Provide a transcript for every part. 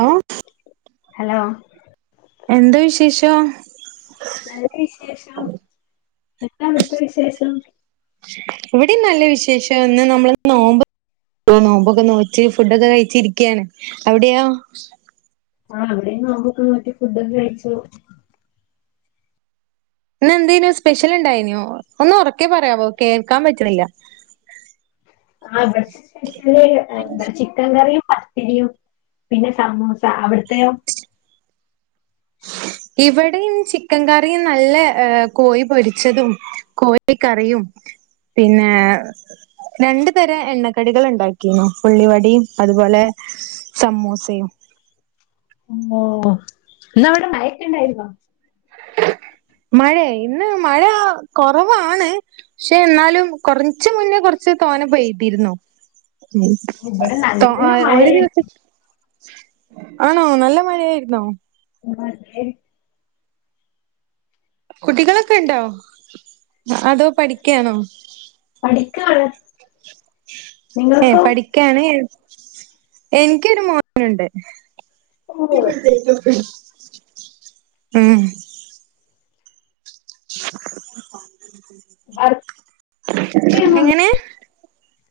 ആ ഹലോ. എന്താ വിശേഷം. എന്നന്താവിടുത്തെ വിശേഷം. ഇവിടെ നല്ല വിശേഷംന്ന് നമ്മള് നോമ്പ്. നോമ്പൊക്കെ നോറ്റ് ഫുഡൊക്കെ കഴിച്ചിരിക്കയാണ് അവിടെയോ, ആ അവിടെ നോക്കൊക്കെ മറ്റേ ഫുഡ കഴിച്ചു. ഇന്ന എന്തനോ സ്പെഷ്യൽ ഇണ്ടായിനോ ഒന്ന് ഉറക്കെ പറയാവോ കേൾക്കാൻ പറ്റുണില്ല ആ എന്ത ചിക്കൻ കറിയും പത്തിരിയും പിന്നെ സമൂ സ അവിടത്തയോ. ഇവിടെയും ചിക്കൻ കറിയും നല്ല കോയി പൊരിച്ചതും കോയിക്കറിയും. പിന്നെ. രണ്ടു തരം എണ്ണക്കടികൾ ഉണ്ടാക്കിരുന്നു ഉള്ളിവടയും അതുപോലെ സമൂസയും. [inaudible] ഓഇന്നവിടെ മഴക്കൊണ്ടായിരുന്നോ. മഴയൊ ഇന്ന് മഴ കുറവാണ് പക്ഷെ എന്നാലും കുറച്ച് മുന്നേ കുറച്ച് തോനെ പെയ്തിരുന്നു ഉം ഇവിടെ നല്ല ഒരു ദിവസം ആണോ നല്ല മഴ ആയിരുന്നോ അതെ കുട്ടികളൊക്കെ ഇണ്ടോ അതോ പഠിക്കയാണോ പടിക്കാണ് ഏ പഠിക്കാണ് എനിക്കൊരു മോനുണ്ട് ഓഹ് ഉം വർക്ക് ചെയ്യുന്നൊ എങ്ങനെ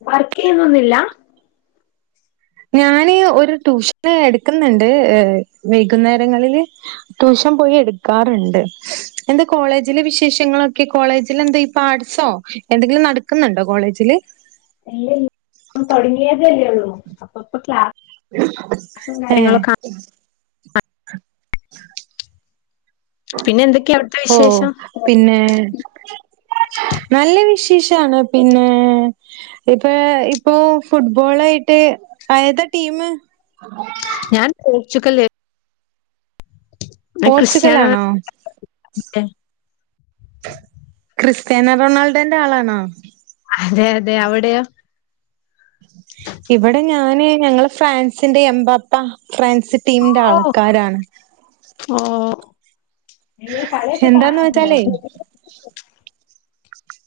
വർക്ക് ചെയ്യുന്നൊന്നുവില്ല ഞാന് ഒരു ട്യൂഷന് എടുക്കുന്നുണ്ട് വൈകുന്നേരങ്ങളില് ട്യൂ ഷൻ പോയി എടുക്കാറുണ്ട് എന്താ കോളേജിലെ വിശേഷങ്ങളൊ കോളേജിൽ എന്താ ഇപ്പൊ ആഡ്സോ എന്തെങ്കിലും നടക്കുന്നുണ്ടോ കോളേജില് ഇല്ല ഇല്ല തുടങ്ങിയ ല്ലേയുള്ളൂ അപ്പൊ ക്ലാസും ഏ കാര്യങ്ങളൊക്കെ പിന്നെ എന്തൊക്കെയാ അവിടുത്തെ ഓ വിശേഷം പിന്നെ നല്ല വിശേ ഷാണ് പിന്നേ ഇപ്പൊ ഇപ്പോ ഫുട്ബോൾ ആയിട്ട് ആ ഏതാ ടീമ് ഞാൻ പോർച്ചുഗൽ പോർച്ചുഗലാണോ അതെ ക്രിസ്ത്യാന റൊണാൾഡോന്റെ ആളാണോ അതെ അതെ അവിടെയോ ഇവിടെ ഞാന് ഞങ്ങള് ഫ്രാൻസിന്റെ എമ്പാപ്പ ഫ്രൻസ് ടീമിന്റെ ഓ ആൾക്കാരാണ്. നിങ്ങൾ കളിയൊക്കെ എന്താന്ന് കാണാറു വെച്ചാലേ ണ്ടോ?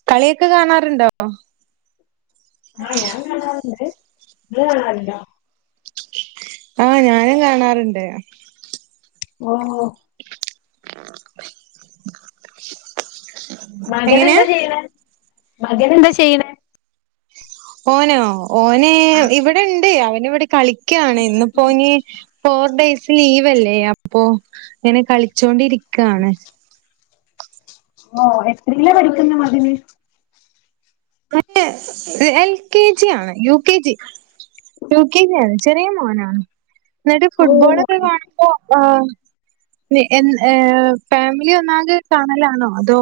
കളിയൊക്കെ കാണാറുണ്ടോ? ആഹ് ഞാൻ കാണാറ്ണ്ട്. ഇങ്ങൾ കാണാറുണ്ടോ? ആഹ് ഞാനും കാണാറ്ണ്ട്. ഓഹ് മകൻ എങ്ങനെയാ എന്താ ചെയ്യ്ണെ? മകൻ എന്താ ചെയ്യ്ണെ? ഓനോ ഓന് ഇവിടെണ്ട് അവന് ഇവടെ കളി ക്യാണ് ഇന്ന്പ്പോന് ഫോർ ടെയ് സ് ലീവല്ലേ അപ്പൊ ഇങ്ങനെ കളിച്ചോണ്ടിരിക്കാണ്. ഓഹ് എത്രീലാ പഠിക്കുന്ന മകന്? മറ്റ് എൽ കെ ജി ആണ് U K G U K G ആണ് ചെറിയ മോനാണ് ഇന്നട്ട് ഓ ഫുട്ബോളൊക്കെ കാണുമ്പോ ഏഹ് ന്ന് എൻ ഏഹ് ഫാമിലി ഒന്നാകെ കാണലാണോ അതോ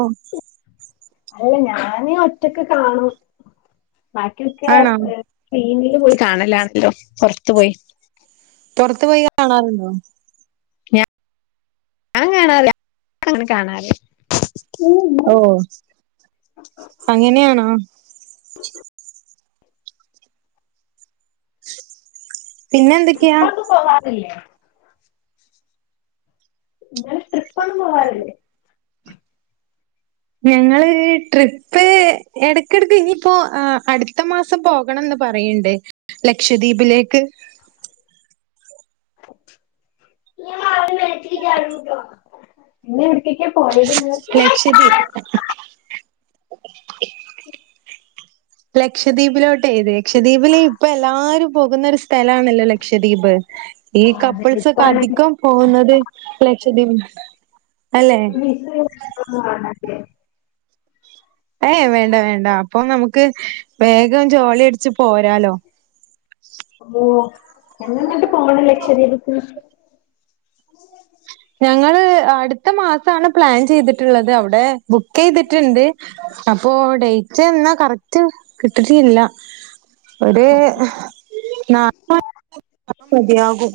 അല്ല ഞാന് ഒറ്റക്ക് കാണും. ബാക്കിയൊക്കെ ആണോ ഏഹ് [unintelligible] [unintelligible] പോയി കാണലാണല്ലോ പൊർത്ത് പോയി. പൊർത്തു പോയി കാണാറുണ്ടോ? ഞാൻ കാണാറില്ല [unintelligible] അങ്ങനെ കാണാതെ ഓഹ് അങ്ങനെയാണോ? പിന്നെ എന്തൊക്കെയാ? ട്രിപ്പൊന്നും പോവാറില്ലേ ഇങ്ങള് ട്രിപ്പൊന്നും പോവാറില്ലേ? ഞങ്ങള് ട്രിപ്പ് എടക്കെട്ക്ക് ഇനീപ്പോ ഏഹ് അടുത്ത മാസം പോകണംന്ന് പറയ്ണ്ട് ലക്ഷദ്വീപിലേക്ക്. ഞാൻ മാറി മേലത്തേക്ക് ചാടും കേട്ടോ പിന്നെ എവിടേക്കൊക്കെ പോയത് നിങ്ങൾ ഞാൻ ലക്ഷദ്വീ ചാടും. ലക്ഷദ്വീപിലോട്ട് ഇത് ലക്ഷദ്വീപില് ഇപ്പൊ എല്ലാരും പോകുന്നൊരു സ്ഥലാണല്ലോ ലക്ഷദ്വീപ് ഈ അതെ കപ്പിൾസൊക്കെ ഇപ്പാണെങ്കിൽ അധികം പോകുന്നത് ലക്ഷദ്വീ വിസയും ഒന്നും വേണ്ട? ഏയ് വേണ്ട വേണ്ട അപ്പൊ നമുക്ക് വേഗം ജോളി അടിച്ച് പോരാലോ എന്നാന്നിട്ട് പോണെ ലക്ഷദ്വീപ്ക്ക്? ഞങ്ങള് അടുത്ത മാസാണ് പ്ലാൻ ചെയ്തിട്ടുള്ളത് അവിടെ ബുക്കെയ്തിട്ട്ണ്ട് അപ്പോ ഡേറ്റ് എന്നാ കറക്റ്റ് കിട്ടിട്ടില്ല. ഒരേ [inaudible] മതിയാകും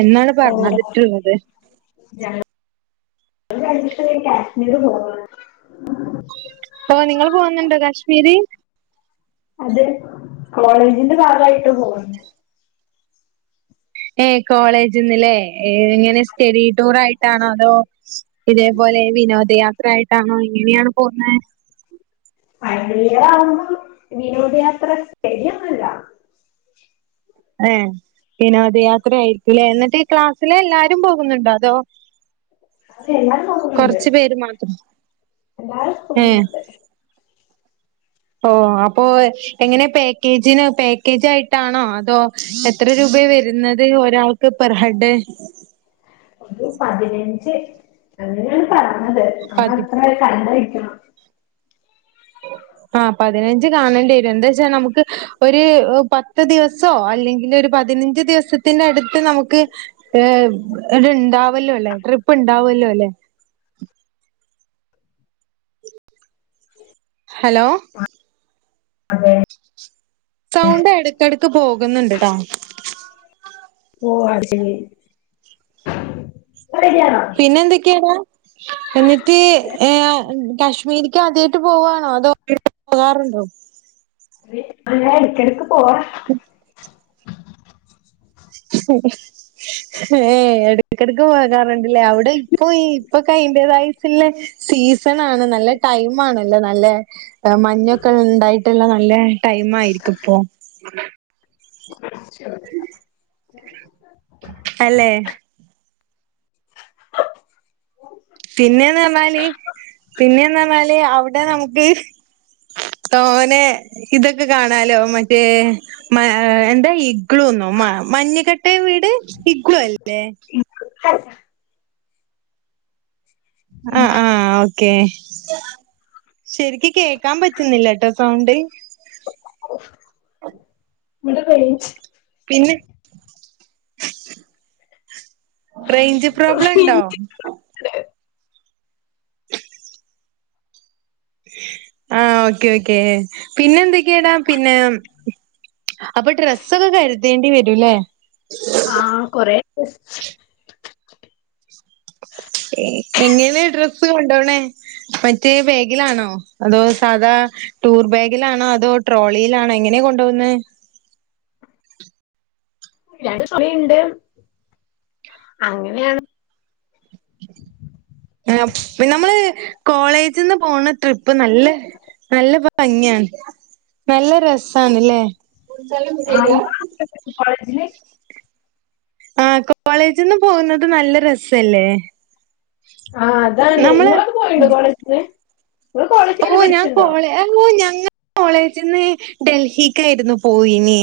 എന്നാണ് പറഞ്ഞതിട്ടുള്ളത്. ഞങ്ങ [inaudible] കഴിഞ്ഞിട്ട് വേണം കാശ്മീര് പോവാൻ. ഓഹ് നിങ്ങള് പോകുന്നുണ്ടോ കാശ്മീര്? അതേ കോളേജിന്റെ ഭാഗയിട്ട് പോവ ഏഹ് കോളേജ്ന്ന്ലെ എ എങ്ങനെ സ്റ്റെഡി ടൂർ ആയിട്ടാണോ അതോ ഇതേപോ ലെ വിനോദയാത്ര ആയിട്ടാണോ എങ്ങനെയാണ് പോവുന്നെ? ഫൈനലിയറാവുമ്പോ വിനോദയാത്ര, സ്റ്റഡിയൊന്നും അല്ല. എഹ് വിനോദ യാത്ര ആയി ല്ലേ എന്നിട്ട് ഈ ക്ലാസ്സിലെ എല്ലാരും പോകുന്നുണ്ടോ അതോ അത് എല്ലാരും പോകുന്നുണ്ട് കൊറച്ച് പേര് മാത്രം? എല്ലാരും ഏഹ് പോകുന്നുണ്ട് ഓഹ് അപ്പോ എങ്ങനെ പാക്കേജിന് പാക്കേജ് ആയിട്ടാണോ അതോ എത്ര രൂ പയാ വരുന്നത് ഒരാൾക്ക് പെർ ഹെഡ് ഒരു പതിനഞ്ച് അങ്ങനെയാണ് പറഞ്ഞത്. പതി നമ്മളത്ര കണ്ട വെ [unintelligible] ആഹ് പതിനഞ്ച് കാണേണ്ടി വരും എന്താച്ചാ നമുക്ക് ഒരു പത്ത് ദിവസോ അല്ലെങ്കിലൊരു പതിന ഞ്ച് ദിവസത്തിന്റെ അടുത്ത് നമുക്ക് ഏഹ് ടെണ്ടാവല്ലോ അല്ലേ ട്രിപ്പ് ഇണ്ടാവുവല്ലോ അല്ലെ ഹലോ അതേ സൗണ്ട് എടക്കടക്ക് പോകുന്നിണ്ടട്ടോ. ഓഹ് [unintelligible] പിന്നെ എന്തൊക്കെയാടാ എന്നിട്ട് ഏഹ് അഹ് കാശ്മീരി ക്കാദ്യായിട്ട് പോവുവാണോ അതോ [unintelligible] പോകാറുണ്ടോ? [unintelligible] ഇടക്കിടക്ക് പോവാ ഹേ എടക്കെടക്ക് പോകാറിണ്ടില്ലേ അവിടെ പോയി ഇപ്പക്കെ അയിന്റെ തായിട്ടുള്ള സീസൺ ആണ് നല്ല ടൈം ആണല്ലോ നല്ല മഞ്ഞോക്കെ ഇ ണ്ടായിട്ടുള്ള നല്ല ടൈ മായിരിക്ക്‌ പ്പോ [inaudible] അല്ലേ പിന്നെന്ന് പർഞ്ഞാല് പിന്നെന്ന് ർ ഞ്ഞാല് അവിടെ നമുക്ക് തോനെ ഇതൊക്കെ കാണാലോ മറ്റേ എന്താ ഇഗ്ളു ന്നോ മഞ്ഞിക്കട്ടയും വീട് ഇഗ്ളുല്ലേ [inaudible] ആ ആ ഓക്കെ ശരിക്ക്‌ കേ ക്കാൻ പറ്റുന്നില്ല ട്ടോ സൗണ്ട് ഇവിടെ റേഞ്ച് പിന്നെ റേഞ്ച് പ്രോബ്ലം ഇണ്ടോ ആ ഓക്കെ ഓക്കേ പിന്നെ എന്തൊക്കെയടാ പിന്നെ അപ്പൊ ഡ്രസ്സൊക്കെ കരുതേണ്ടി വരൂല്ലേ ആ [inaudible] എങ്ങനെ ഡ്രസ്സ് കൊണ്ടോണേ മറ്റേ ബേഗിലാണോ അതോ സാധാ ടൂർ ബാഗിലാണോ അതോ ട്രോളിയിലാണോ എങ്ങനെയാ കൊണ്ട്പോകുന്നേ രണ്ട് തുണിണ്ട് അങ്ങനെയാണ്. ആ പിന് നമ്മള് കോളേജ് ജ്ന്ന് പോണ ട്രിപ്പ് നല്ല നല്ല ഭംഗിയാണ്. നല്ല രസാണ് ല്ലേ കോളേജില് ആ കോളേജ് ന്ന് പോകുന്നത് നല്ല രസല്ലേ ആ അതാണ് ഇ നമ്മള് ങ്ങളൊക്കെ പോയിണ്ടോ കോളേജിന്ന് ഓ ഞാൻ കോളേ [unintelligible] കോളേജിൽന്ന് ഡൽഹികായിരുന്നു പോയിനീ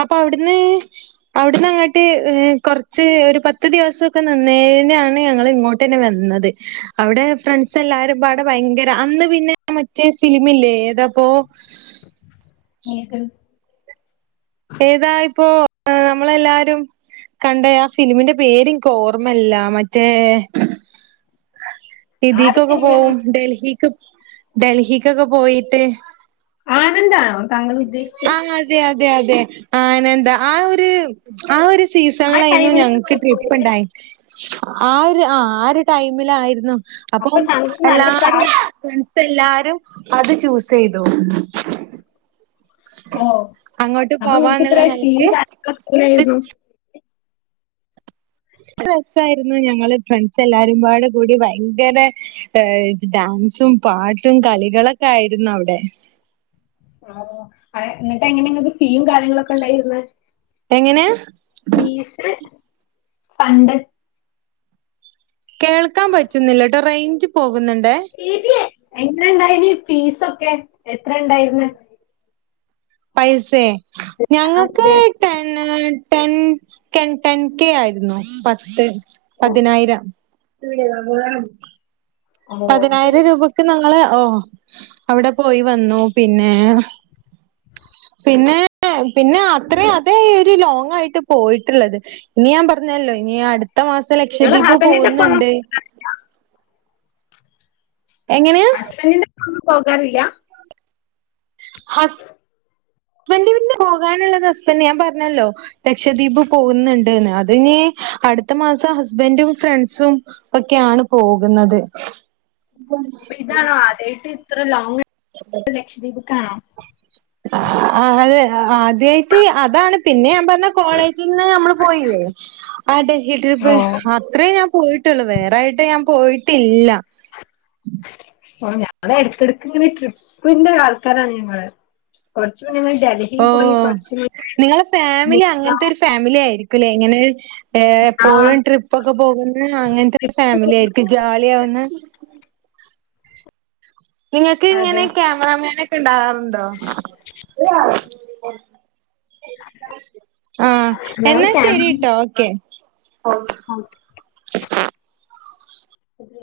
അപ്പ അവിടുന്ന് ഇവിടന്ന് അങ്ങട്ട് കൊർച്ച് ഒരു പത്ത് ദിവസമൊക്കെ നിന്നേനെണ് ഞങ്ങള് ഇങ്ങോട്ട്ന്നെ വന്നത്. അവിടെ ഫ്രണ്ട്സ് എല്ലാരും പാടെ ഭയങ്കര അന്ന് പിന്നെ മറ്റേ ഫിലിംമില്ലേ എതാ പ്പോ ഏത് ആ നമ്മളെല്ലാരും കണ്ട ആ ഫിലിംമിന്റെ പേര് ൻക്ക് ഓർമല്ല മറ്റേ ആരുടെ ഇദിക്കൊക്കെ സിനിമയാണ് പോവും ഡൽഹിക്ക് ഡൽഹിക്കൊക്കെ പോയിട്ട് ആനന്ദം ആണോ ആ അതെ അതെ അതെ ആനന്ദം ആ ഒരു ആ ഒരു ആ സീസണിലായിരുന്ന് ടൈമിൽ ഞങ്ങക്ക് ട്രിപ്പ് ഉണ്ടായി ആ ഒരു ആ ആ ഒരു ടൈമിലായിരുന്നു. അപ്പൊ അപ്പം താങ്കൾക്ക് നല്ല എല്ലാരും പ്രായം എല്ലാരും അത് ചൂസ് ചെയ്തു. ഓ അങ്ങോട്ട് അപ്പൊ പോവാന്നുള്ള നിനക്ക്ത്ര നിലക്ക് [unintelligible] രസായിരുന്നു ഞങ്ങള് ഫ്രണ്ട്സ് എല്ലാരുംപാടെ കൂടി ഭയങ്കര ഡാ ൻസും പാട്ടും കളികളൊക്കെ ആയിരുന്നു അവിടെ ആ എന്നിട്ട് എങ്ങനെങ്ങ ഫീയും കാര്യങ്ങളൊക്കെ ഉണ്ടായിരുന്നെ എങ്ങനെ ഫീസ് പണ്ട് കേൾക്കാൻ പറ്റുന്നില്ല ട്ടോ റേഞ്ച് പോ ശരിയ എങ്ങന ഇണ്ടായിരുന്നു ഫീസൊക്കെ എത്ര ണ്ടായിർന്ന്? പൈസേ ഞങ്ങൾക്ക് ടെന് ടെൻ ടെൻ കെ ആയിരുന്നു പത്ത് ഓ പതിനായിരം ഓ. പതിനായിരം രൂപക്ക് ങ്ങള് ഓ അവിടെ പോയി വന്നു പിന്നെ പിന്നെ പിന്നെ അത്രയും അതേ ഒരു ലോങ് ആയിട്ട് പോയിട്ടുള്ളത് ഇനി ഞാൻ പറഞ്ഞല്ലോ ഇനി അടു ത്ത മാസം നിങ്ങള് ലക്ഷദ്വീപ് ഹസ്ബൻഡിന്റെ ഒപ്പം ഒന്നും പോകുന്നുണ്ട്. എങ്ങനെയാ? ഹസ്ബൻഡിന്റെ പോകാറില്ല? ഹസ് [unintelligible] പോകാനുള്ളത് ഹസ്ബന്റ് ഞാൻ പറഞ്ഞല്ലോ ലക്ഷദ്വീപ് പോകുന്നുണ്ട്ന്ന് അതിനി അടുത്ത മാസം ഹസ്ബന്റും ഫ്രണ്ട്സും ഒക്കെയാണ് പോകുന്നത്. അപ്പൊ ഇതാണോദ്യയിട്ട് ഇത്ര ലോങ് ലക്ഷദ്വീപ്ക്കാണോ? ആ അതെ അധ്യയ്ട്ട് അതാണ് പിന്നെ ഞാൻ പർഞ്ഞ കോളേജിൽന്ന് നമ്മള് പോയില്ലേ ആ ഡൽഹി ഓ ട്രിപ്പ് അത്ര ഞാൻ പോയിട്ടുള്ളു വേറായിട്ട് ഞാൻ പോയിട്ടില്ല. അങ്ങനെ എടക്കിടക്ക് ഇങ്ങനെ ട്രിപ്പിന്റെ ആൾക്കാരാണ് ഞങ്ങള് കുറച്ച് ഓ നിങ്ങളെ ഫാമിലി മൂന്നാർ. അങ്ങനത്തെ ഒരു ഫാമിലി ആയിരിക്കൂല്ലേ ഇങ്ങനെ ഏ ആ എപ്പോഴും ട്രിപ്പൊക്കെ പോകുന്ന അങ്ങനത്തെ ട്രിപ്പ് ഫാമിലി പോയി ആയിരിക്കും ജോളി ആവുന്ന നിങ്ങക്ക് ഇങ്ങനെ അതെ ക്യാമറമാനൊക്കെ ഉണ്ടാവാറുണ്ടോ? ആഹ് ഞങ്ങള് എന്നാ ഫാമിലി ശരിട്ടോ ഓക്കെ ഓ ഇത്